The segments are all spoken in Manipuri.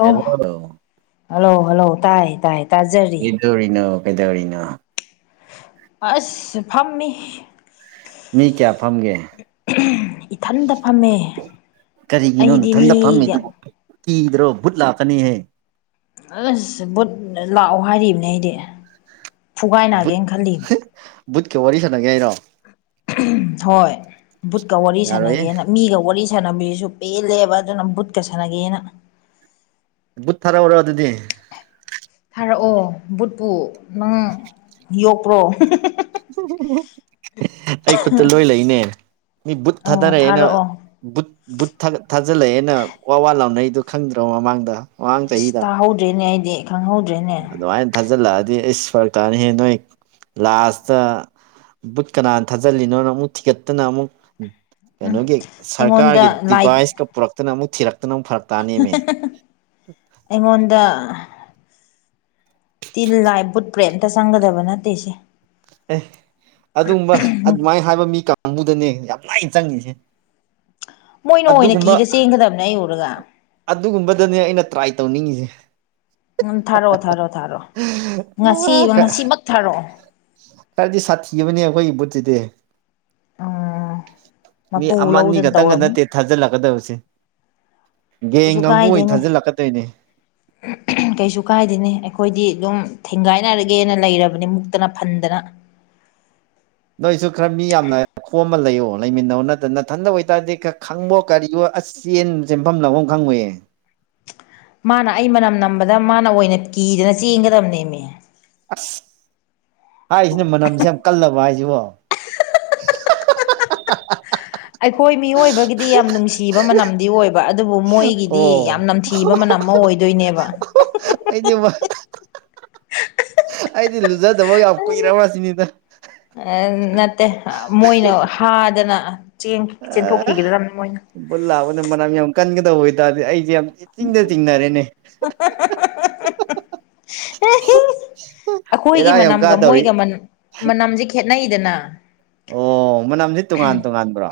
ꯍꯂꯣ ꯍꯜꯂꯣ ꯍꯜꯂꯣ ꯇꯥꯏ ꯇꯥꯏ ꯇꯥꯖꯔꯤ ꯀꯗꯧꯔꯤꯅꯣ ꯀꯩꯗꯧꯔꯤꯅꯣ ꯑꯁ ꯐꯝꯃꯤ ꯃꯤ ꯀꯌꯥ ꯐꯝꯒꯦ ꯏꯊꯟꯇ ꯐꯝꯃꯦ ꯀꯔꯤꯒꯤꯅꯣ ꯑꯩꯗꯤ ꯅꯊꯟꯗ ꯃꯤꯒ ꯐꯝꯃꯤꯗꯨꯕꯨ ꯀꯤꯗ꯭ꯔꯣ ꯕꯨꯠ ꯂꯥꯛꯀꯅꯤꯍꯦ ꯑꯁ ꯐꯨꯠ ꯂꯥꯛꯑꯣ ꯍꯥꯏꯔꯤꯕꯅꯦ ꯑꯩꯗꯤ ꯕꯨꯠ ꯐꯨꯒꯥꯏꯅꯒꯦꯅ ꯈꯜꯂꯤꯝꯅꯤ ꯕꯨꯠꯀ ꯋꯥꯔꯤ ꯁꯥꯟꯅꯒꯦ ꯍꯥꯏꯔꯣ ꯍꯣꯏ ꯕꯨꯠꯀ ꯋꯥꯔꯤ ꯌꯥꯔꯣꯏꯌꯦ ꯁꯥꯟꯅꯒꯦꯅ ꯃꯤꯒ ꯋꯥꯔꯤ ꯁꯥꯟꯅꯕꯁꯨ ꯄꯦꯜꯂꯦꯕ ꯑꯗꯨꯅ ꯕꯨꯠꯀ ꯁꯥꯟꯅꯒꯦꯅ ꯕꯨꯨꯠ ꯊꯥꯔꯛꯎꯔꯣ ꯑꯗꯨꯗꯤ ꯐꯥꯔꯛꯑꯣ ꯕꯨꯠꯄꯨ ꯅꯪ ꯌꯣꯛꯄ꯭ꯔꯣ ꯑꯩ ꯈꯨꯠꯇ ꯂꯣꯏ ꯂꯩꯅꯦ ꯃꯤ ꯕꯨꯠ ꯑꯣ ꯊꯥꯗꯔꯛꯑꯦꯅ ꯊꯥꯔꯛꯑꯣ ꯕꯨꯠ ꯊꯥꯖꯤꯜꯂꯛꯑꯦꯅ ꯋꯥꯋꯥ ꯂꯥꯎꯅꯩꯗꯣ ꯈꯪꯗ꯭ꯔꯣ ꯃꯃꯥꯡꯗ ꯃꯃꯥꯡ ꯑꯁ ꯆꯍꯤꯗ ꯇꯥꯍꯧꯗ꯭ꯔꯦꯅꯦ ꯑꯩꯗꯤ ꯈꯪꯍꯧꯗ꯭ꯔꯦꯅꯦ ꯑꯗꯨꯃꯥꯏꯅ ꯊꯥꯖꯤꯜꯂꯛꯑꯗꯤ ꯏꯁ ꯐꯔꯛ ꯀꯥꯅꯤꯍꯦ ꯅꯣꯏ ꯂꯥꯁꯇ ꯕꯨꯠ ꯀꯅꯥꯅ ꯊꯥꯖꯤꯜꯂꯤꯅꯣꯅ ꯑꯃꯨꯛ ꯊꯤꯒꯠꯇꯅ ꯑꯃꯨꯛ ꯀꯩꯅꯣꯒꯤ ꯑꯩꯉꯣꯟꯗ ꯁꯔꯀꯥꯔꯒꯤ ꯂꯥꯏ ꯗꯤꯚꯥꯏꯁꯀ ꯄꯨꯔꯛꯇꯅ ꯑꯃꯨꯛ ꯊꯤꯔꯛꯇꯅ ꯑꯃꯨꯛ ꯐꯔꯛꯇ ꯑꯩꯉꯣꯟꯗ ꯇꯤ ꯂꯥꯏ ꯕꯨꯠ ꯄ꯭ꯔꯦꯟ ꯑꯇ ꯆꯪꯒꯗꯕ ꯅꯠꯇꯦꯁꯦ ꯑꯦ ꯑꯗꯨꯕ ꯑꯗꯨꯃꯥꯏꯅ ꯍꯥꯏꯕ ꯃꯤ ꯀꯥꯡꯕꯨꯗꯅꯦ ꯌꯥꯝ ꯂꯥꯏꯅ ꯆꯪꯉꯤꯁꯦ [unintelligible] ꯃꯣꯏꯅ ꯑꯣꯏꯅ ꯑꯗꯨꯒꯨꯝꯕ ꯀꯤꯔ ꯆꯦꯟꯒꯗꯕꯅꯦ ꯑꯩ ꯎꯔꯒ ꯑꯗꯨꯒꯨꯝꯕꯗꯅꯦ ꯑꯩꯅ ꯇ꯭ꯔꯥꯏ ꯇꯧꯅꯤꯡꯉꯤꯁꯦ ꯎꯝ ꯊꯥꯔꯛꯑꯣ ꯊꯥꯔꯛꯑꯣ ꯊꯥꯔꯑꯣ ꯉꯁꯤ ꯑ ꯈꯔ ꯉꯁꯤꯃꯛ ꯊꯥꯔꯛꯑꯣ ꯈꯔꯗꯤ ꯁꯥꯊꯤꯕꯅꯦ ꯑꯩꯈꯣꯏꯒꯤ ꯕꯨꯠꯁꯤꯗꯤ ꯎꯝ ꯃꯤ ꯃꯄꯨ ꯑꯃ ꯑꯅꯤ ꯂꯧꯗꯅ ꯈꯛꯇꯪꯒ ꯇꯧꯔꯝꯃꯅꯤ ꯅꯠꯇꯦ ꯊꯥꯖꯤꯜꯂꯛꯀꯗꯕꯁꯦ ꯒꯦꯡ ꯑꯩꯁꯨ ꯀꯥꯡꯕꯨ ꯑꯣꯏꯅ ꯀꯥꯏꯗꯦꯅꯦ ꯊꯥꯖꯤꯜꯂꯛꯀꯗꯣꯏꯅꯦ [inaudible] ꯀꯩꯁꯨ ꯀꯥꯏꯗꯦꯅꯦ ꯑꯩꯈꯣꯏꯗꯤ ꯑꯗꯨꯝ ꯊꯦꯡꯒꯥꯏꯅꯔꯒꯦꯅ ꯂꯩꯔꯕꯅꯤ ꯃꯨꯛꯇꯅ ꯐꯟꯗꯅ ꯅꯣꯏꯁꯨ ꯈꯔ ꯃꯤ ꯌꯥꯝꯅ ꯈꯣꯝꯃ ꯂꯩꯌꯣ ꯂꯩꯃꯤꯟꯅꯎ ꯅꯠꯇ ꯅꯊꯟꯗ ꯑꯣꯏꯇꯥꯔꯗꯤ ꯈꯔ ꯈꯪꯕꯣ ꯀꯔꯤꯑꯣ ꯑꯁ ꯆꯦꯟ ꯆꯦꯟꯐꯝ ꯂꯥꯡꯐꯝ ꯈꯪꯉꯣꯏꯌꯦ ꯃꯥꯅ ꯑꯩ ꯃꯅꯝ ꯅꯝꯕꯗ ꯃꯥꯅ ꯑꯣꯏꯅ ꯀꯤꯗꯅ ꯆꯦꯟꯒꯗꯕꯅꯦꯃꯤ ꯑꯁ ꯍꯥꯏꯔꯤꯁꯤꯅ ꯃꯅꯝꯁꯦ ꯌꯥꯝ ꯀꯜꯂꯕ ꯍꯥꯏꯁꯤꯕꯣ ꯑꯩꯈꯣꯏ ꯃꯤꯑꯣꯏꯕꯒꯤꯗꯤ ꯌꯥꯝ ꯅꯨꯡꯁꯤꯕ ꯃꯅꯝꯗꯤ ꯑꯣꯏꯕ ꯑꯗꯨꯕꯨ ꯃꯣꯏꯒꯤꯗꯤ ꯌꯥꯝ ꯑꯣ ꯅꯝꯊꯤ ꯀꯤꯕ ꯃꯅꯝ ꯑꯃ ꯑꯣꯏꯗꯣꯏꯅꯦꯕ ꯑꯩꯗꯤꯕ ꯑꯩꯗꯤ ꯂꯨꯖꯗꯕ ꯌꯥꯝ ꯀꯨꯏꯔꯕ꯭ꯔꯁꯤꯅꯤꯗ ꯑꯥ ꯅꯠꯇꯦ ꯃꯣꯏꯅ ꯍꯥꯗꯅ ꯆꯦꯟꯊꯣꯛꯈꯤꯒꯗꯕꯅꯤ ꯃꯣꯏꯅ ꯕꯨꯜ ꯂꯥꯛꯑꯕꯗ ꯃꯅꯝ ꯌꯥꯝ ꯀꯟꯒꯗꯕ ꯑꯣꯏꯇꯥꯔꯗꯤ ꯑꯩꯁꯦ ꯌꯥꯝ ꯏꯆꯤꯡꯗ ꯆꯤꯡꯅꯔꯦꯅꯦ ꯑꯩꯈꯣꯏꯒꯤ ꯕꯦꯔꯥ ꯌꯥꯝ ꯃꯅꯝꯒ ꯀꯥꯗꯧꯔꯤ ꯃꯣꯏꯒ ꯃꯅꯝ ꯃꯅꯝꯁꯦ ꯈꯦꯠꯅꯩꯗꯅ ꯑꯣ ꯃꯅꯝꯁꯤ ꯇꯣꯉꯥꯟ ꯇꯣꯉꯥꯟꯕ꯭ꯔꯣ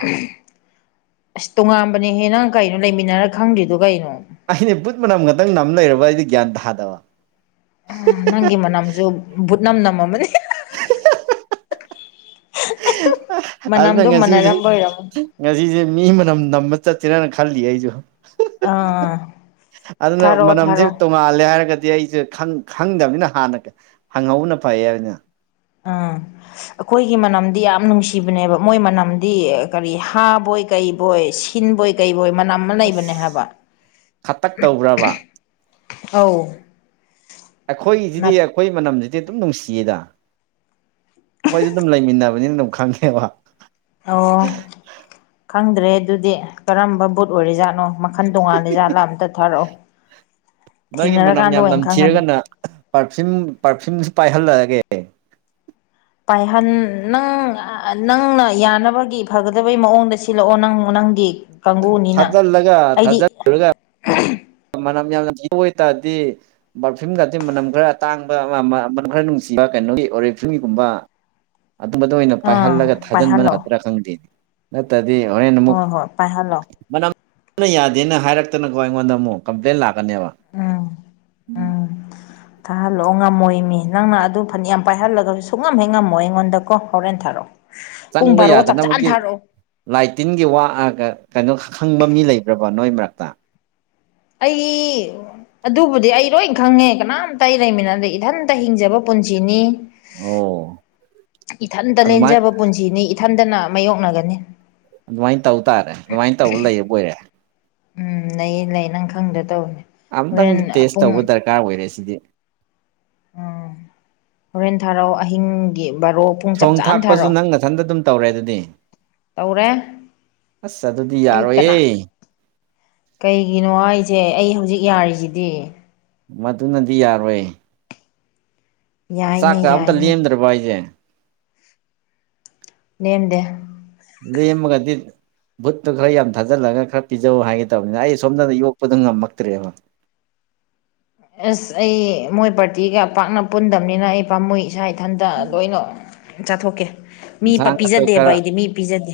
ꯑꯁ ꯇꯣꯉꯥꯟꯕꯅꯦꯍꯦ ꯅꯪ ꯀꯩꯅꯣ ꯂꯩꯃꯤꯟꯅꯔ ꯈꯪꯗ꯭ꯔꯤꯗꯣ ꯀꯩꯅꯣ ꯑꯗꯤ ꯕꯨꯠ ꯃꯅꯝ ꯈꯛꯇꯪ ꯅꯝ ꯂꯩꯔꯕ ꯑꯩꯗꯤ ꯒ꯭ꯌꯥꯟ ꯇꯥꯗꯕ ꯑ ꯅꯪꯒꯤ ꯃꯅꯝꯁꯨ ꯕꯨꯠ ꯅꯝ ꯅꯝꯂꯝꯃꯅꯤ ꯑꯗꯨꯅ ꯉꯁꯤꯖꯦ ꯑꯣꯏꯔꯝꯃꯅꯤ ꯉꯁꯤꯁꯦ ꯃꯤ ꯃꯅꯝ ꯅꯝꯕ ꯆꯠꯁꯤꯔꯅ ꯈꯜꯂꯤ ꯑꯩꯁꯨ ꯑꯥ ꯑꯗꯨꯅ ꯊꯥꯔꯛꯑꯣ ꯃꯅꯝꯁꯦ ꯊꯥꯔꯛꯑꯣ ꯇꯣꯡ ꯃꯥꯜꯂꯦ ꯍꯥꯏꯔꯒꯗꯤ ꯑꯩꯁꯦ ꯈꯪꯗꯕꯅꯤꯅ ꯍꯥꯟꯅ ꯍꯪꯍꯧꯕꯅ ꯐꯩ ꯍꯥꯏꯕꯅ ꯑꯥ [unintelligible] ꯑꯩꯈꯣꯏꯒꯤ ꯃꯅꯝꯗꯤ ꯌꯥꯝ ꯅꯨꯡꯁꯤꯕꯅꯦꯕ ꯃꯣꯏ ꯃꯅꯝꯗꯤ ꯀꯔꯤ ꯍꯥꯕꯣꯏ ꯀꯩꯕꯣꯏ ꯀꯤꯟꯕꯣꯏ ꯀꯩꯕꯣꯏ ꯃꯅꯝ ꯑꯃ ꯑꯁ ꯂꯩꯕꯅꯦ ꯍꯥꯏꯕ ꯈꯇꯛ ꯇꯧꯕ꯭ꯔꯕ ꯑꯥꯎ ꯑꯩꯈꯣꯏꯒꯤꯁꯤꯗꯤ ꯑꯩꯈꯣꯏ ꯃꯅꯝꯁꯤꯗꯤ ꯑꯗꯨꯝ ꯅꯨꯡꯁꯤꯌꯦꯗ ꯑꯩꯈꯣꯏꯁꯨ ꯑꯗꯨꯝ ꯂꯩꯃꯤꯟꯅꯕ ꯅꯤꯅ ꯑꯗꯨꯝ ꯈꯪꯉꯦꯕ ꯑꯣ ꯈꯪꯗ꯭ꯔꯦ ꯑꯗꯨꯗꯤ ꯀꯔꯝꯕ ꯕꯨꯠ ꯑꯣꯏꯔꯤꯖꯥꯠꯅꯣ ꯃꯈꯟ ꯇꯣꯉꯥꯜꯂꯤ ꯖꯥꯠꯂꯥ ꯑꯝꯇ ꯊꯥꯔꯛꯑꯣ ꯅꯣꯏꯒꯤ ꯃꯅꯝ ꯊꯦꯡꯅꯔꯀꯥꯟꯗ ꯌꯥꯝ ꯑꯣꯏꯅ ꯈꯪꯉꯅꯤ ꯅꯝꯊꯤꯔꯒꯅ ꯄꯔꯐ꯭ꯌꯨꯝ ꯄꯥꯔꯐꯤꯝꯁꯨ ꯄꯥꯏꯍꯜꯂꯛꯑꯒꯦ ꯄꯥꯏꯍꯟ ꯅꯪ ꯅꯪꯅ ꯌꯥꯅꯕꯒꯤ ꯐꯒꯗꯕꯩ ꯃꯑꯣꯡꯗ ꯁꯤꯜꯂꯛꯑꯣ ꯅꯪ ꯅꯪꯗꯤ ꯀꯥꯡꯒꯨꯅꯤꯅ ꯊꯥꯖꯤꯜꯂꯒ ꯑꯩꯗꯤ ꯊꯥꯖꯜꯂ ꯃꯅꯝ ꯌꯥꯝꯅ ꯅꯝꯊꯤꯗꯣꯏ ꯑꯣꯏꯇꯥꯔꯗꯤ ꯕꯔꯐꯤꯝꯒꯗꯤ ꯃꯅꯝ ꯈꯔꯇꯥꯡꯕ ꯃꯅꯝ ꯈꯔ ꯅꯨꯡꯁꯤꯕ ꯀꯩꯅꯣꯒꯤ ꯑꯣꯔꯦꯐ꯭ꯌꯨꯝꯒꯤꯒꯨꯝꯕ ꯑꯗꯨꯝꯕꯗ ꯑꯣꯏꯅ ꯑꯥ ꯄꯥꯏꯍꯜꯂꯒ ꯊꯥꯖꯤꯟꯕꯅ ꯄꯥꯏꯍꯜꯂꯣ ꯐꯒꯗ꯭ꯔ ꯈꯪꯗꯦꯅꯤ ꯅꯠꯇꯗꯤ ꯍꯣꯔꯦꯟ ꯑꯃꯨꯛ ꯍꯣꯏ ꯍꯣꯏ ꯄꯥꯏꯍꯜꯂꯣ ꯃꯅꯝ ꯑꯗꯨꯅ ꯌꯥꯗꯦꯅ ꯍꯥꯏꯔꯛꯇꯅꯀꯣ ꯑꯩꯉꯣꯟꯗ ꯑꯃꯨꯛ ꯀꯝꯄ꯭ꯂꯦꯟ ꯂꯥꯛꯀꯅꯦꯕ [inaudible] ꯎꯝ ꯎꯝ ꯊꯥꯍꯜꯂꯛꯑꯣ ꯉꯝꯃꯣꯏ ꯃꯤ ꯅꯪꯅ ꯑꯗꯨ ꯐꯅ ꯌꯥꯝ ꯄꯥꯏꯍꯜꯂꯒꯁꯨ ꯁꯨꯡꯉꯝꯍꯦꯛ ꯉꯝꯃꯣ ꯑꯩꯉꯣꯟꯗꯀꯣ ꯍꯣꯔꯦꯟ ꯊꯥꯔꯛꯑꯣ ꯄꯨꯡ ꯆꯪꯕ ꯚꯔꯣ ꯆꯞ ꯆꯥꯅ ꯌꯥꯗꯅꯕꯒꯤ ꯊꯥꯔꯛꯑꯣ ꯂꯥꯏ ꯇꯤꯟꯒꯤ ꯋꯥꯠꯑꯒ ꯀꯩꯅꯣ ꯈꯪꯕ ꯃꯤ ꯂꯩꯕ꯭ꯔꯕ ꯅꯣꯏ ꯃꯔꯛꯇ ꯑꯩ ꯑꯗꯨꯕꯨꯗꯤ ꯑꯩ ꯂꯣꯏ ꯈꯪꯉꯦ ꯀꯅꯥꯝꯇ ꯑꯩ ꯂꯩꯃꯤꯟꯅꯗꯦ ꯏꯊꯟꯇ ꯍꯤꯡꯖꯕ ꯄꯨꯟꯁꯤꯅꯤ ꯑꯣ ꯏꯊꯟꯇ ꯑꯗꯨꯃꯥꯏ ꯂꯦꯟꯖꯕ ꯄꯨꯟꯁꯤꯅꯤ ꯏꯊꯟꯇꯅ ꯃꯥꯥꯏꯌꯣꯛꯅꯒꯅꯤ ꯑꯗꯨꯃꯥꯏꯅ ꯇꯧ ꯇꯥꯔꯦ ꯑꯗꯨꯃꯥꯏꯅ ꯇꯧꯕ ꯂꯩ ꯑꯣꯏꯔꯦ ꯎꯝ ꯂꯩꯌꯦ ꯂꯩ ꯅꯪ ꯈꯪꯗ ꯇꯧꯧꯕꯅꯦ ꯑꯝꯇꯪꯗꯤ ꯇꯦꯁ ꯇꯧꯕ ꯗꯔꯀꯥꯔ ꯑꯣꯏꯔꯦ ꯁꯤꯗꯤ ꯎꯝ ꯍꯣꯔꯦꯟ ꯊꯔꯥꯎ ꯑꯍꯤꯡꯒꯤ ꯕꯥꯔꯣꯛ ꯊꯣꯡ ꯊꯥꯛꯄꯁꯨ ꯅꯪ ꯃꯊꯟꯗ ꯑꯗꯨꯝ ꯇꯧꯔꯦ ꯑꯗꯨꯗꯤ ꯇꯧꯔꯦ ꯑꯁ ꯑꯗꯨꯗꯤ ꯑꯩ ꯀꯅꯥ ꯌꯥꯔꯣꯏꯍꯦ ꯀꯩꯒꯤꯅꯣ ꯍꯥꯏꯁꯦ ꯑꯩ ꯍꯧꯖꯤꯛ ꯌꯥꯔꯤꯁꯤꯗꯤ ꯃꯗꯨꯅꯗꯤ ꯌꯥꯔꯣꯏ ꯆꯥꯛ ꯌꯥꯏꯅꯦ ꯀꯌꯥ ꯑꯝꯇ ꯌꯥꯏꯅꯦ ꯂꯦꯝꯗ꯭ꯔꯕ ꯑꯩꯁꯦ ꯅꯦꯝꯗꯦ ꯂꯩ ꯃꯒꯗꯤ ꯕꯨꯨꯠꯇꯨ ꯈꯔ ꯌꯥꯝ ꯊꯥꯖꯤꯜꯂꯒ ꯈꯔ ꯄꯤꯖꯧ ꯍꯥꯏꯒꯦ ꯇꯕꯅꯤꯅ ꯑꯩ ꯁꯣꯝꯗꯅ ꯌꯣꯛꯄꯗꯨꯣ ꯉꯝꯃꯛꯇ꯭ꯔꯦꯕ ꯑꯁ ꯑꯩ ꯃꯣꯏ ꯄꯥꯔꯇꯤꯒ ꯄꯥꯛꯅ ꯄꯨꯟꯗꯕꯅꯤꯅ ꯑꯩ ꯄꯥꯝꯃꯣꯏ ꯏꯁꯥ ꯏꯊꯟꯇ ꯂꯣꯏꯅ ꯆꯥꯊꯣꯛꯀꯦ ꯃꯤ ꯄꯤꯖꯗꯦꯕ ꯑꯩꯗꯤ ꯃꯤ ꯄꯤꯖꯗꯦ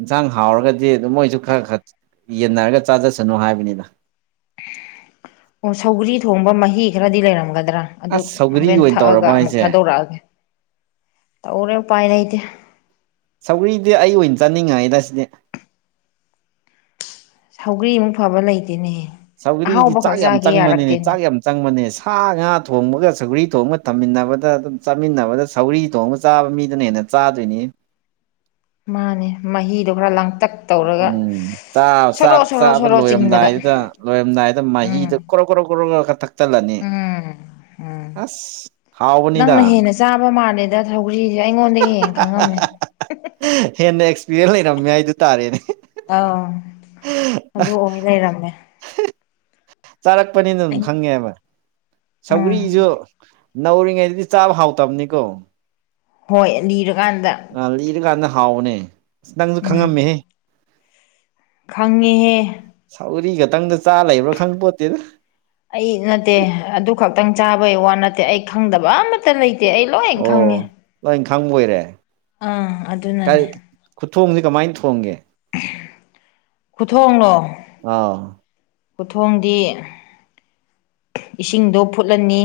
ꯌꯦꯟꯁꯥꯡ ꯍꯥꯎꯔꯒꯗꯤ ꯑꯗꯨꯝ ꯃꯣꯏꯁꯨ ꯈꯔ ꯈꯔ ꯌꯦꯟꯅꯔꯒ ꯆꯥꯖꯁꯅꯨ ꯍꯥꯏꯕꯅꯤꯗ ꯑꯣ ꯁꯧꯒ꯭ꯔꯤ ꯊꯣꯡꯕ ꯃꯍꯤ ꯈꯔꯗꯤ ꯂꯩꯔꯝꯒꯗ꯭ꯔꯥ ꯑꯗꯨ ꯑꯁ ꯁꯧꯒ꯭ꯔꯤ ꯍꯣꯔꯦꯟ ꯑꯣꯏꯅ ꯊꯛꯑꯒ ꯇꯧꯔꯕ ꯑꯃꯨꯛ ꯍꯥꯏꯁꯦ ꯊꯥꯗꯣꯔꯛꯑꯒꯦ ꯇꯧꯔꯦ ꯎꯄꯥꯏ ꯂꯩꯇꯦ ꯁꯧꯒ꯭ꯔꯤꯗꯤ ꯑꯩ ꯑꯣꯏꯅ ꯆꯥꯅꯤꯡꯉꯥꯏꯩꯗ ꯁꯤꯗꯤ ꯁꯧꯒ꯭ꯔꯤꯃꯨꯛ ꯐꯕ ꯂꯩꯇꯦꯅꯦꯍ ꯁꯧꯒꯔꯤꯗꯤ ꯆꯥꯛ ꯌꯥꯝ ꯆꯪꯕꯅꯤꯅꯦ ꯆꯥꯛ ꯌꯥꯝ ꯆꯪꯕꯅꯦ ꯁꯥ ꯉꯥ ꯊꯣꯡꯕꯒ ꯁꯧꯒꯔꯤ ꯊꯣꯡꯕꯒ ꯊꯝꯃꯤꯟꯅꯕꯗ ꯑꯗꯨꯝ ꯆꯥꯃꯤꯟꯅꯕꯗ ꯁꯧꯒꯔꯤ ꯊꯣꯡꯕ ꯆꯥꯕ ꯃꯤꯗꯅ ꯍꯦꯟꯅ ꯆꯥꯗꯣꯏꯅꯤ ꯃꯥꯅꯦ ꯃꯍꯤꯗꯣ ꯈꯔ ꯂꯥꯡꯇꯛ ꯇꯧꯔꯒ ꯎꯝ ꯁꯣꯔꯣ ꯆꯥꯛ ꯁꯣꯔꯣ ꯆꯥꯕ ꯁꯣꯔꯣ ꯆꯤꯡꯕꯗ ꯂꯣꯏꯔꯝꯗꯥꯏꯗꯨꯗ ꯂꯣꯏꯔꯝꯗꯥꯏꯗ ꯎꯝ ꯃꯍꯤꯗ ꯀ꯭ꯔꯣ ꯀ꯭ꯔꯣ ꯀꯣ ꯀ ꯈ ꯊꯛꯆꯜꯂꯅꯤ ꯎꯝ ꯎꯝ ꯑꯁ ꯍꯥꯎꯕꯅꯤꯗ ꯅꯪꯅ ꯍꯦꯟꯅ ꯆꯥꯕ ꯃꯥꯜꯂꯦꯗ ꯊꯧꯒ꯭ꯔꯤꯁꯦ ꯑꯩꯉꯣꯟꯗꯒꯤ ꯍꯦꯟ ꯈꯪꯉꯝꯃꯦ ꯍꯦꯟꯅ ꯑꯦꯛꯁꯄꯤꯔꯤꯌꯦꯟꯁ ꯂꯩꯔꯝꯃꯦ ꯍꯥꯏꯗꯨ ꯇꯥꯔꯦꯅꯦ ꯑꯥꯎ ꯑꯗꯨ ꯑꯣꯃꯤ ꯂꯩꯔꯝꯃꯦ ꯆꯥꯔꯛꯄꯅꯤꯅ ꯑꯗꯨꯝ ꯑꯩꯅ ꯈꯪꯉꯦꯕ ꯎꯝ ꯁꯧꯒ꯭ꯔꯤꯖꯨ ꯅꯧꯔꯤꯉꯩꯗꯗꯤ ꯆꯥꯕ ꯍꯥꯎꯇꯕꯅꯤꯀꯣ ꯍꯣꯏ ꯂꯤꯔꯀꯥꯟꯗ ꯑ ꯂꯤꯔꯀꯥꯟꯗ ꯍꯥꯎꯕꯅꯦ ꯑꯁ ꯅꯪꯁꯨ ꯎꯝ ꯈꯪꯉꯝꯃꯦꯍꯦ ꯈꯪꯉꯤꯍꯦ ꯁꯧꯒ꯭ꯔꯤ ꯈꯛꯇꯪꯗ ꯆꯥ ꯂꯩꯕ꯭ꯔꯥ ꯈꯪꯄꯣꯠꯇꯦꯗ ꯑꯩ ꯅꯠꯇꯦ ꯑꯗꯨ ꯈꯛꯇꯪ ꯆꯥꯕꯩ ꯋꯥ ꯅꯠꯇꯦ ꯑꯩ ꯈꯪꯗꯕ ꯑꯃ ꯑꯠꯇ ꯂꯩꯇꯦ ꯑꯩ ꯂꯣꯏ ꯈꯪꯉꯦ ꯑꯣ ꯂꯣꯏ ꯈꯪꯕ ꯑꯣꯏꯔꯦ ꯑꯥ ꯑꯗꯨꯅꯅꯦ ꯈꯨꯊꯣꯡꯁꯤꯦ ꯀꯃꯥꯏꯅ ꯊꯣꯡꯒꯦ ꯈꯨꯊꯣꯡꯂꯣ ꯑꯥꯎ ꯈꯨꯊꯣꯡꯗꯤ ꯏꯁꯤꯡꯗꯣ ꯐꯨꯠꯂꯅꯤ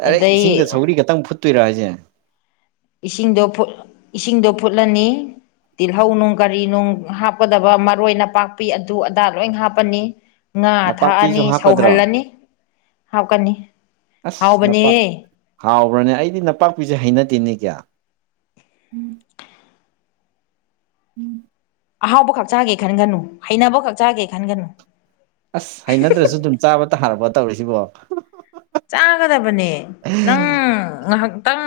ꯗꯥꯏꯔꯦꯛ ꯑꯗꯩ ꯏꯁꯤꯡꯗ ꯁꯧꯔꯤ ꯈꯛꯇꯪ ꯐꯨꯠꯇꯣꯏꯔꯣ ꯍꯥꯏꯁꯦ ꯏꯁꯤꯡꯗꯣ ꯏꯁꯤꯡꯗꯣ ꯐꯨꯠꯂꯅꯤ ꯇꯤꯜꯍꯧ ꯅꯨꯡ ꯀꯔꯤ ꯅꯨꯡ ꯍꯥꯞꯀꯗꯕ ꯃꯔꯣꯏ ꯅꯄꯥꯛꯄꯤ ꯑꯗꯨ ꯑꯗꯥ ꯂꯣꯏ ꯍꯥꯞꯄꯅꯤ ꯉꯥ ꯅꯄꯥꯛꯄꯤꯁꯨ ꯊꯥꯛꯑꯅꯤ ꯍꯥꯞꯀꯗ꯭ꯔꯣ ꯁꯧꯍꯜꯂꯅꯤ ꯍꯥꯞꯀꯅꯤ ꯑꯁ ꯍꯥꯎꯕꯅꯦ ꯅꯄꯥꯛ ꯍꯥꯎꯕ꯭ꯔꯅꯦ ꯑꯩꯗꯤ ꯅꯄꯥꯛꯄꯤꯁꯦ ꯍꯩꯅꯗꯦꯅꯦ ꯀꯌꯥ ꯎꯝ ꯑꯍꯥꯎꯕ ꯈꯛ ꯆꯥꯒꯦ ꯈꯟꯒꯅꯨ ꯍꯩꯅꯕ ꯈꯛ ꯆꯥꯒꯦ ꯈꯟꯒꯅꯨ ꯑꯁ ꯍꯩꯅꯗ꯭ꯔꯁꯨ ꯑꯗꯨꯝ ꯆꯥꯕ ꯇꯥꯔꯕꯣ ꯇꯧꯔꯤꯁꯤꯕꯣ ꯆꯥꯒꯗꯕꯅꯦ ꯅꯪ ꯉꯍꯥꯛ ꯇꯪ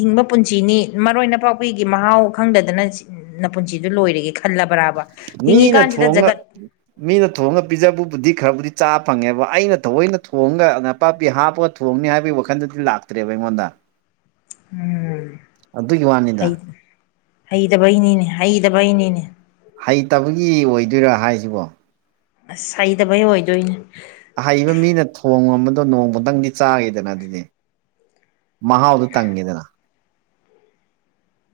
ꯍꯤꯡꯕ ꯄꯨꯟꯁꯤꯅꯤ ꯃꯔꯣꯏ ꯅꯄꯥꯛꯄꯤꯒꯤ ꯃꯍꯥꯎ ꯈꯪꯗꯗꯅ ꯁꯤꯅꯤ ꯅ ꯄꯨꯨꯟꯁꯤꯗꯨ ꯂꯣꯏꯔꯒꯦ ꯈꯜꯂꯕ꯭ꯔꯕ ꯍꯤꯡꯉꯤ ꯃꯤꯅ ꯀꯥꯟꯁꯤꯗ ꯖꯒꯠ [inaudible] ꯃꯤꯅ ꯊꯣꯡꯉꯒ ꯄꯤꯖꯕꯕꯨꯗꯤ ꯈꯔꯕꯨꯗꯤ ꯆꯥꯕ ꯐꯪꯉꯦꯕ ꯑꯩꯅ ꯊꯑꯣꯏꯅ ꯊꯣꯡꯉꯒ ꯅꯄꯥꯛꯄꯤ ꯍꯥꯞꯄꯒ ꯊꯣꯡ ꯊꯣꯡꯅꯤ ꯍꯥꯏꯕꯒꯤ ꯋꯥꯈꯜꯗꯗꯤ ꯂꯥꯛꯇ꯭ꯔꯦꯕ ꯑꯩꯉꯣꯟꯗ ꯎꯝ ꯑꯗꯨꯒꯤ ꯋꯥꯅꯤꯗ ꯍꯩꯗꯕꯩꯅꯤꯅꯦ ꯍꯩꯗꯕꯩꯅꯤꯅꯦ ꯍꯩꯇꯕꯒꯤ ꯑꯣꯏꯗꯣꯏꯔꯥ ꯍꯥꯏꯁꯤꯕꯣ ꯑꯁ ꯍꯩꯇꯕꯩ ꯑꯣꯏꯗꯣꯏꯅꯦ ꯑꯍꯩꯕ ꯃꯤꯅ ꯊꯣꯡꯉꯝꯕꯗꯣ ꯅꯣꯡꯃꯛꯇꯪꯗꯤ ꯆꯥꯒꯦꯗꯅ ꯑꯗꯨꯗꯤ ꯃꯍꯥꯎꯗꯨ ꯇꯪꯒꯦꯗꯅ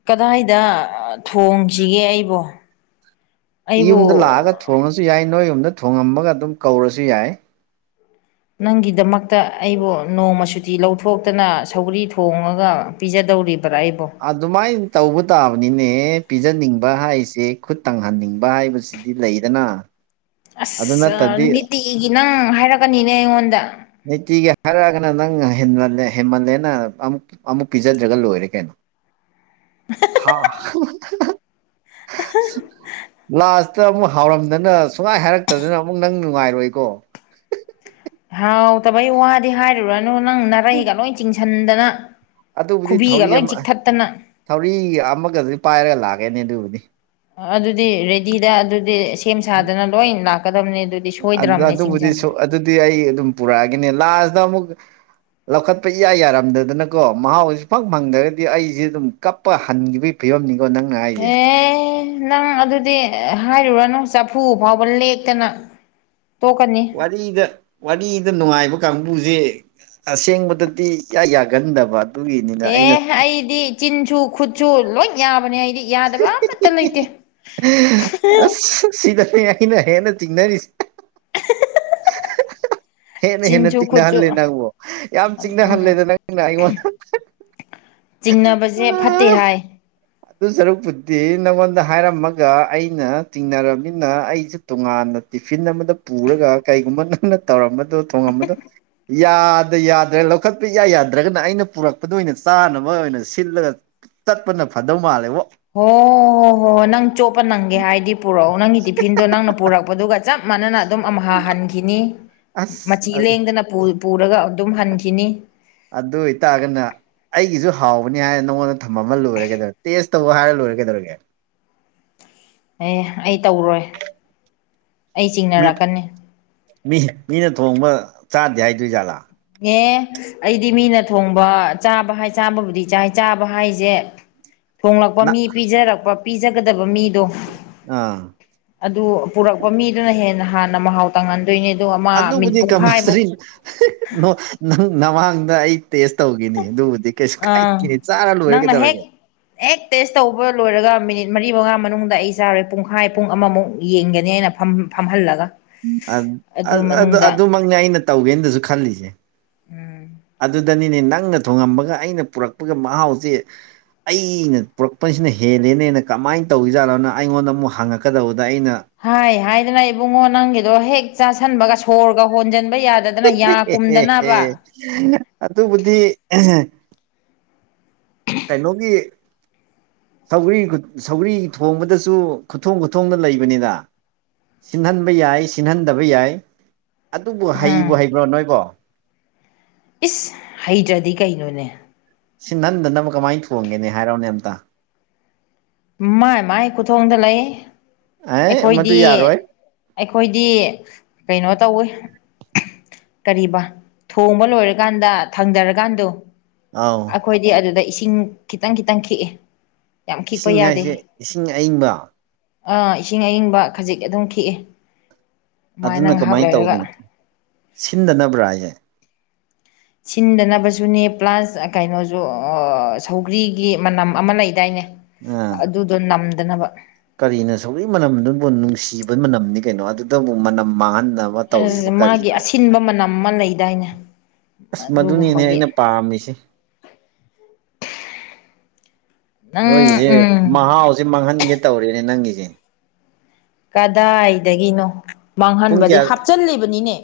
ꯀꯗꯥꯏꯗ ꯊꯣꯡꯁꯤꯒꯦ ꯑꯩꯕꯣ ꯑꯩꯕꯨ ꯌꯨꯝꯗ ꯂꯥꯛꯑꯒ ꯊꯣꯡꯉꯁꯨ ꯌꯥꯏ ꯅꯣꯏ ꯌꯨꯝꯗ ꯊꯣꯉꯝꯃꯒ ꯑꯗꯨꯝ ꯀꯧꯔꯁꯨ ꯌꯥꯏ ꯅꯪꯒꯤꯗꯃꯛꯇ ꯑꯩꯕꯨ ꯅꯣꯡꯃ ꯁꯨꯇꯤ ꯂꯧꯊꯣꯛꯇꯅ ꯁꯧꯒ꯭ꯔꯤ ꯊꯣꯡꯉꯒ ꯄꯤꯖꯗꯧꯔꯤꯕ꯭ꯔꯥ ꯑꯩꯕꯣ ꯑꯗꯨꯃꯥꯏꯅ ꯇꯧꯕ ꯇꯥꯕꯅꯤꯅꯦ ꯄꯤꯖꯅꯤꯡꯕ ꯍꯥꯏꯁꯦ ꯈꯨꯠ ꯇꯪꯍꯟꯅꯤꯡꯕ ꯍꯥꯏꯕꯁꯦ ꯗꯤ ꯂꯩꯗꯅ ꯑꯗꯨ ꯑꯁ ꯅꯠꯇꯗꯤ ꯅꯤꯇꯤꯒꯤ ꯅꯪ ꯍꯥꯏꯔꯛꯀꯅꯤꯅꯦ ꯑꯩꯉꯣꯟꯗ ꯅꯨꯡꯇꯤꯒꯤ ꯍꯥꯏꯔꯛꯑꯒꯅ ꯅꯪꯅ ꯍꯦꯟꯃꯜꯂꯦ ꯍꯦꯃꯜꯂꯦꯅꯅ ꯑꯃꯨꯛ ꯑꯃꯨꯛ ꯄꯤꯖꯗ꯭ꯔꯒ ꯂꯣꯏꯔꯦ ꯀꯩꯅꯣ [unintelligible] ꯍꯥꯥ [unintelligible] ꯂꯥꯁꯇ ꯑꯃꯨꯛ ꯍꯥꯎꯔꯝꯗꯅ ꯁꯨꯡꯍꯥꯏ ꯍꯥꯏꯔꯛꯇꯗꯅ ꯑꯃꯨꯛ ꯅꯪ ꯅꯨꯡꯉꯥꯏꯔꯣꯏꯀꯣ ꯍꯥꯎꯇꯕꯩ ꯋꯥꯗꯤ ꯍꯥꯏꯔꯨꯔꯅꯨ ꯅꯪ ꯅꯥꯔꯩꯒ ꯂꯣꯏ ꯆꯤꯡꯁꯟꯗꯅ ꯑꯗꯨꯕꯨꯗꯤ ꯈꯨꯕꯤꯒ ꯊꯧꯔꯤ ꯂꯣꯏ ꯑꯃ ꯆꯤꯛꯊꯠꯇꯅ ꯊꯧꯔꯤ ꯑꯃꯒꯗꯤ ꯄꯥꯏꯔꯒ ꯂꯥꯛꯀꯦꯅꯦ ꯑꯗꯨꯕꯨꯗꯤ ꯑꯗꯨꯗꯤ ꯔꯦꯗꯤꯗ ꯑꯗꯨꯗꯤ ꯁꯦꯝ ꯁꯥꯗꯅ ꯂꯣꯏ ꯂꯥꯛꯀꯗꯝꯅꯦ ꯑ ꯑꯗ ꯑꯗꯨꯕꯨꯗꯤ ꯑꯗꯨꯗꯤ ꯑꯩ ꯑꯗꯨꯝ ꯄꯨꯔꯛꯑꯒꯦꯅꯦ ꯂꯥꯁꯇ ꯑꯃꯨꯛ ꯂꯧꯈꯠꯄ ꯏꯌꯥ ꯌꯥꯔꯝꯗꯗꯅꯀꯣ ꯃꯍꯥꯎꯁꯤ ꯐꯪ ꯐꯪꯗ꯭ꯔꯒꯗꯤ ꯑꯩꯁꯦ ꯗꯨꯝ ꯀꯞꯄ ꯍꯟꯒꯤꯕꯩ ꯐꯤꯕꯝꯅꯤꯀꯣ ꯅꯪ ꯑꯦ ꯅꯪ ꯑꯗꯨꯗꯤ ꯍꯥꯏꯔꯨꯔꯅꯨ ꯆꯐꯨ ꯐꯥꯎꯕ ꯂꯦꯛꯇꯅ ꯇꯣꯛꯀꯅꯤ ꯋꯥꯔꯤꯗ ꯋꯥꯔꯤꯗ ꯅꯨꯡꯉꯥꯏꯕ ꯀꯥꯡꯕꯨꯁꯦ ꯑꯁꯦꯡꯕꯗꯗꯤ ꯏꯌꯥ ꯌꯥꯒꯟꯗꯕ ꯑꯗꯨꯒꯤꯅꯤꯅ ꯑꯦ ꯑꯩꯅ ꯐꯩꯗꯤ ꯆꯤꯟꯁꯨ ꯈꯨꯠꯁꯨ ꯂꯣꯏ ꯌꯥꯕꯅꯦ ꯑꯩꯗꯤ ꯌꯥꯗꯕ ꯑꯃꯠꯇ ꯂꯩꯇꯦ [unintelligible] ꯑꯁ ꯁꯤꯗꯅꯦ ꯑꯩꯅ ꯍꯦꯟꯅ ꯆꯤꯡꯅꯔꯤꯁꯤ ꯍꯦꯟꯅ ꯍꯦꯟꯅ ꯆꯤꯟꯁꯨ ꯈꯨꯠꯁꯨ ꯆꯤꯡꯅꯍꯜꯂꯦ ꯅꯪꯕꯨ ꯌꯥꯝ ꯆꯤꯡꯅꯍꯜꯂꯦꯗ ꯅꯪꯅ ꯑꯩꯉꯣꯟꯗ [unintelligible] ꯆꯤꯡꯅꯕꯖꯦ ꯐꯠꯇꯦ ꯍꯥꯏ ꯑꯗꯨ ꯁꯔꯨꯛꯄꯨꯗꯤ ꯅꯪꯉꯣꯟꯗ ꯍꯥꯏꯔꯝꯃꯒ ꯑꯩꯅ ꯇꯤꯡꯅꯔꯕꯅꯤꯅ ꯑꯩꯁꯨ ꯇꯣꯉꯥꯟꯅ ꯇꯤꯐꯤꯟ ꯑꯃꯗ ꯄꯨꯔꯒ ꯀꯩꯒꯨꯝꯕ ꯅꯪꯅ ꯇꯧꯔꯝꯕꯗꯣ ꯊꯣꯡꯉꯝꯕꯗꯣ ꯌꯥꯗ ꯌꯥꯗ꯭ꯔꯦ ꯂꯧꯈꯠꯄ ꯏꯌꯥ ꯌꯥꯗ꯭ꯔꯒꯅ ꯑꯩꯅ ꯄꯨꯔꯛꯄꯗꯨ ꯑꯣꯏꯅ ꯆꯥꯅꯕ ꯑꯣꯏꯅ ꯁꯤꯜꯂꯒ ꯇꯠꯄꯅ ꯐꯗꯧ ꯃꯥꯜꯂꯦꯕꯣ ꯍꯣ ꯍꯣ ꯍꯣ ꯅꯪ ꯆꯣꯞꯄ ꯅꯪꯒꯦ ꯍꯥꯏꯗꯤ ꯄꯨꯔꯛꯑꯣ ꯅꯪꯒꯤ ꯇꯤꯐꯤꯟꯗꯣ ꯅꯪꯅ ꯄꯨꯔꯛꯄꯗꯨꯒ ꯆꯞ ꯃꯥꯟꯅꯅ ꯑꯗꯨꯝ ꯑꯝꯍꯥ ꯍꯟꯈꯤꯅꯤ ꯑꯁ ꯃꯆꯤ ꯑꯗꯨ ꯂꯦꯡꯗꯅ ꯄꯨꯏ ꯄꯨꯔꯒ ꯑꯗꯨꯝ ꯍꯟꯈꯤꯅꯤ ꯑꯗꯨ ꯑꯣꯏꯇꯥꯒꯅ ꯑꯩꯒꯤꯁꯨ ꯍꯥꯎꯕꯅꯤ ꯍꯥꯏꯔꯅ ꯅꯪꯉꯣꯟꯗ ꯊꯝꯃꯝ ꯃ ꯂꯣꯏꯔꯦ ꯀꯩꯗꯧ ꯇꯦꯁ ꯇꯧ ꯍꯥꯏꯔ ꯂꯣꯏꯔꯦ ꯀꯩꯗꯧꯔꯒꯦ ꯑꯦ ꯑꯩ ꯇꯧꯔꯣꯏ ꯑꯩ ꯃꯤ ꯆꯤꯡꯅꯔꯛꯀꯅꯤ ꯃꯤ ꯃꯤꯅ ꯊꯣꯡꯕ ꯆꯥꯗꯦ ꯍꯥꯏꯗꯣꯏ ꯖꯥꯠꯂꯥ ꯌꯦ ꯑꯩꯗꯤ ꯃꯤꯅ ꯊꯣꯡꯕ ꯆꯥꯕ ꯍꯥꯏ ꯆꯥꯕꯕꯨꯗꯤ ꯆꯥꯏ ꯆꯥꯕ ꯍꯥꯏꯖꯦ ꯊꯣꯡꯂꯛꯄ ꯅ ꯃꯤ ꯄꯤꯖꯔꯛꯄ ꯄꯤꯖꯒꯗꯕ ꯃꯤꯗꯣ ꯑꯥ ꯑꯗꯨ ꯄꯨꯔꯛꯄ ꯃꯤꯗꯨꯅ ꯍꯦꯟꯅ ꯍꯥꯟꯅ ꯃꯍꯥꯎ ꯇꯪꯍꯟ ꯗꯣꯢꯅꯦ ꯗꯨ ꯑꯃꯨꯛ ꯑꯗꯨꯕꯨꯗꯤ ꯀꯝꯄꯜꯁꯔꯤ ꯍꯦ ꯍꯦ ꯅꯣ ꯅꯪ ꯅꯃꯥꯡꯗ ꯑꯩ ꯇꯦꯁ ꯇꯧꯒꯦꯅꯤ ꯑꯗꯨꯕꯨꯗꯤ ꯀꯩꯁꯨ ꯑꯥ ꯀꯥꯏꯗꯦ ꯆꯥꯔ ꯂꯣꯏꯔꯦ ꯅꯪꯅ ꯍꯦꯛ ꯀꯩꯗꯧꯔꯒ ꯍꯦꯛ ꯇꯦꯁ ꯇꯧꯕ ꯂꯣꯏꯔꯒ ꯃꯤꯅꯤꯠ ꯃꯔꯤ ꯃꯉꯥ ꯃꯅꯨꯡꯗ ꯑꯩ ꯆꯥꯔꯣꯏ ꯄꯨꯡꯈꯥꯏ ꯄꯨꯡ ꯑꯃꯃꯨꯛ ꯌꯦꯡꯒꯅꯤ ꯑꯩꯅ ꯐꯝ ꯐꯝꯍꯜꯂꯒ ꯑꯠ ꯑꯗꯨ ꯑꯠ ꯑꯠ ꯃꯅꯨꯡꯗ ꯑꯗꯨꯃꯛꯅꯦ ꯑꯩꯅ ꯇꯧꯒꯦꯅꯁꯨ ꯈꯜꯂꯤꯖꯦ ꯎꯝ ꯑꯗꯨꯗꯅꯤꯅꯦ ꯅꯪꯅ ꯊꯣꯉꯝꯕꯒ ꯑꯩꯅ ꯄꯨꯔꯛꯄꯒ ꯃꯍꯥꯎꯆꯦ ꯑꯩꯅ ꯄꯨꯔꯛꯄꯁꯤꯅ ꯍꯦꯜꯂꯦꯅꯦꯅ ꯀꯃꯥꯏꯅ ꯇꯧꯏꯖꯥꯠꯂꯣꯅꯣ ꯑꯩꯉꯣꯟꯗ ꯑꯃꯨꯛ ꯍꯪꯉꯛꯀꯗꯧꯕꯗ ꯑꯩꯅ ꯍꯥꯏ ꯍꯥꯏꯗꯅ ꯏꯕꯨꯡꯉꯣ ꯅꯪꯒꯤꯗꯣ ꯍꯦꯛ ꯆꯥꯁꯟꯕꯒ ꯁꯣꯔꯒ ꯍꯣꯟꯖꯟ ꯕ ꯌꯥꯗꯗꯅ ꯌꯥ ꯀꯨꯝꯗꯅꯕ ꯑꯗꯨꯕꯨꯤ ꯑꯍꯥ ꯀꯩꯅꯣꯒꯤ ꯁꯧꯒꯔꯤ ꯈꯨꯠ ꯁꯧꯒꯔꯤ ꯊꯣꯡꯕꯗꯁꯨ ꯈꯨꯊꯣꯡ ꯈꯨꯊꯣꯡꯗ ꯂꯩꯕꯅꯤꯗ ꯁꯤꯟꯍꯟꯕ ꯌꯥꯏ ꯁꯤꯟꯍꯟꯗꯕ ꯌꯥꯏ ꯑꯗꯨꯕꯨ ꯎꯝ ꯍꯩꯕꯨ ꯍꯩꯕ꯭ꯔꯣ ꯅꯣꯏꯕꯣ ꯏꯁ ꯍꯩꯇ꯭ꯔꯗꯤ ꯀꯩꯅꯣꯅꯦ ꯁꯤꯟꯍꯟꯗꯅꯕ ꯀꯃꯥꯏꯟ ꯊꯣꯡꯒꯦꯅꯦ ꯍꯥꯏꯔꯣꯛꯅꯦ ꯑꯝꯇ ꯃꯥꯏ ꯃꯥꯏ ꯈꯨꯊꯣꯡꯗ ꯂꯩ ꯑꯦ ꯃꯗꯨ ꯑꯩꯈꯣꯏꯗꯤ ꯌꯥꯔꯣꯏ ꯑꯩꯈꯣꯏꯗꯤ ꯀꯩꯅꯣ ꯇꯧꯋꯤ ꯀꯔꯤꯕꯥ ꯊꯣꯡꯕ ꯂꯣꯏꯔꯀꯥꯟꯗ ꯊꯥꯡꯗꯔꯀꯥꯟꯗꯣ ꯑꯥꯎ ꯑꯈꯣꯏꯗꯤ ꯑꯗꯨꯗ ꯏꯁꯤꯡ ꯈꯤꯇꯪ ꯈꯤꯇꯪ ꯈꯤꯛꯑꯦ ꯌꯥꯝ ꯈꯤꯛꯄ ꯏꯁꯤꯡ ꯍꯥꯏꯁꯦ ꯏꯁꯤꯡ ꯑꯏꯪꯕ ꯥ ꯏꯁꯤꯡ ꯑꯏꯪꯕ ꯈꯖꯤꯛ ꯑꯗꯨꯝ ꯈꯤꯛꯑꯦ ꯑꯗꯨꯃꯥꯏꯅ ꯑꯗꯨꯅ ꯉꯥꯏꯍꯥꯛ ꯀꯃꯥꯏꯅ ꯂꯩꯔꯒ ꯇꯧꯔꯤꯅꯣ ꯁꯤꯟꯗꯅꯕ꯭ꯔꯥ ꯍꯥꯏꯁꯦ ꯁꯤꯟꯗꯅꯕꯁꯨꯅꯦ ꯄ꯭ꯂꯁ ꯀꯩꯅꯣꯁꯨ ꯁꯧꯒ꯭ꯔꯤꯒꯤ ꯃꯅꯝ ꯑꯃ ꯂꯩꯗꯥꯏꯅꯦ ꯑꯥ ꯑꯗꯨꯗꯣ ꯅꯝꯗꯅꯕ ꯀꯔꯤꯅꯣ ꯁꯧꯒ꯭ꯔꯤ ꯃꯅꯝꯗꯨꯕꯨ ꯅꯨꯡꯁꯤꯕ ꯃꯅꯝꯅꯤ ꯀꯩꯅꯣ ꯑꯗꯨꯗꯕꯨ ꯃꯅꯝ ꯃꯥꯡꯍꯟꯅꯗꯕ ꯃꯥꯒꯤ ꯑꯁꯤꯟꯕ ꯃꯅꯝ ꯑꯃ ꯂꯩꯗꯥꯏꯅꯦ ꯑꯁ ꯃꯗꯨꯅꯤꯅꯦ ꯑꯗꯨꯒꯨꯝꯕꯒꯤ ꯑꯩꯅ ꯄꯥꯝꯃꯤꯁꯤ ꯅꯪ ꯅꯣꯏꯒꯤꯁꯦ ꯎꯝ ꯃꯍꯥꯎꯁꯦ ꯃꯥꯡꯍꯟꯒꯦ ꯇꯧꯔꯦꯅꯦ ꯅꯪꯒꯤꯁꯦ ꯀꯗꯥꯏꯗꯒꯤꯅꯣ ꯄꯨꯡ ꯃꯥꯡꯍꯟꯕꯗꯤ ꯀꯌꯥ ꯍꯥꯞꯆꯜꯂꯤꯕꯅꯤꯅꯦ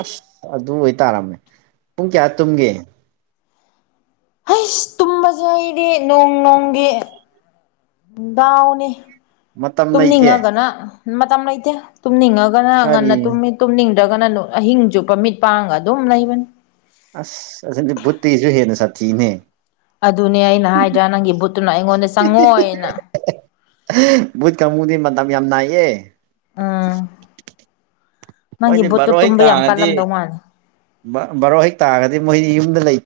ꯑꯁ ꯑꯗꯨ ꯑꯣꯏꯇꯥꯔꯝꯃꯦ ꯄꯨꯡ ꯀꯌꯥ ꯇꯨꯝꯒꯦ ꯍꯩꯁ ꯇꯨꯝꯕꯖꯦ ꯑꯩꯗꯤ ꯅꯣꯡ ꯅꯣꯡꯒꯤ ꯗꯥꯎꯅꯤ ꯃꯇꯝ ꯂꯩꯇꯦ ꯇꯨꯝꯅꯤꯡꯉꯒꯅ ꯃꯇꯝ ꯂꯩꯇꯦ ꯇꯨꯝꯅꯤꯡꯉꯒꯅ ꯀꯔꯤ ꯉꯟꯅ ꯇꯨꯝꯃꯤ ꯇꯨꯝꯅꯤꯡꯗ꯭ꯔꯒꯅ ꯑꯍꯤꯡ ꯆꯨꯞꯄ ꯃꯤꯠ ꯄꯥꯡꯒ ꯑꯗꯨꯝ ꯂꯩꯕꯅꯤ ꯑꯁ ꯑꯁꯤꯗꯤ ꯕꯨꯠꯇꯩꯁꯨ ꯍꯦꯟꯅ ꯁꯥꯊꯤꯝꯅꯦ ꯑꯗꯨꯅꯦ ꯑꯩꯅ ꯍꯥꯏꯗ꯭ꯔꯥ ꯅꯪꯒꯤ ꯕꯨꯠꯇꯨꯅ ꯑꯩꯉꯣꯟꯗ ꯆꯪꯉꯣꯢꯅ ꯍꯦ ꯍꯦ ꯕꯨꯠ ꯀꯥꯡꯕꯨꯗꯤ ꯃꯇꯝ ꯌꯥꯝ ꯅꯥꯏꯌꯦ ꯎꯝ ꯅꯪꯒꯤ ꯃꯣꯏꯗꯤ ꯚꯨꯠꯇꯣ ꯇꯨꯝꯕ ꯌꯥꯝ ꯀꯥꯜꯂꯝꯗꯧ ꯃꯥꯂꯦ ꯕꯥ ꯕꯥꯔꯣ ꯍꯦꯛ ꯇꯥꯔꯗꯤ ꯃꯣꯏꯗꯤ ꯌꯨꯝꯗ ꯂꯩ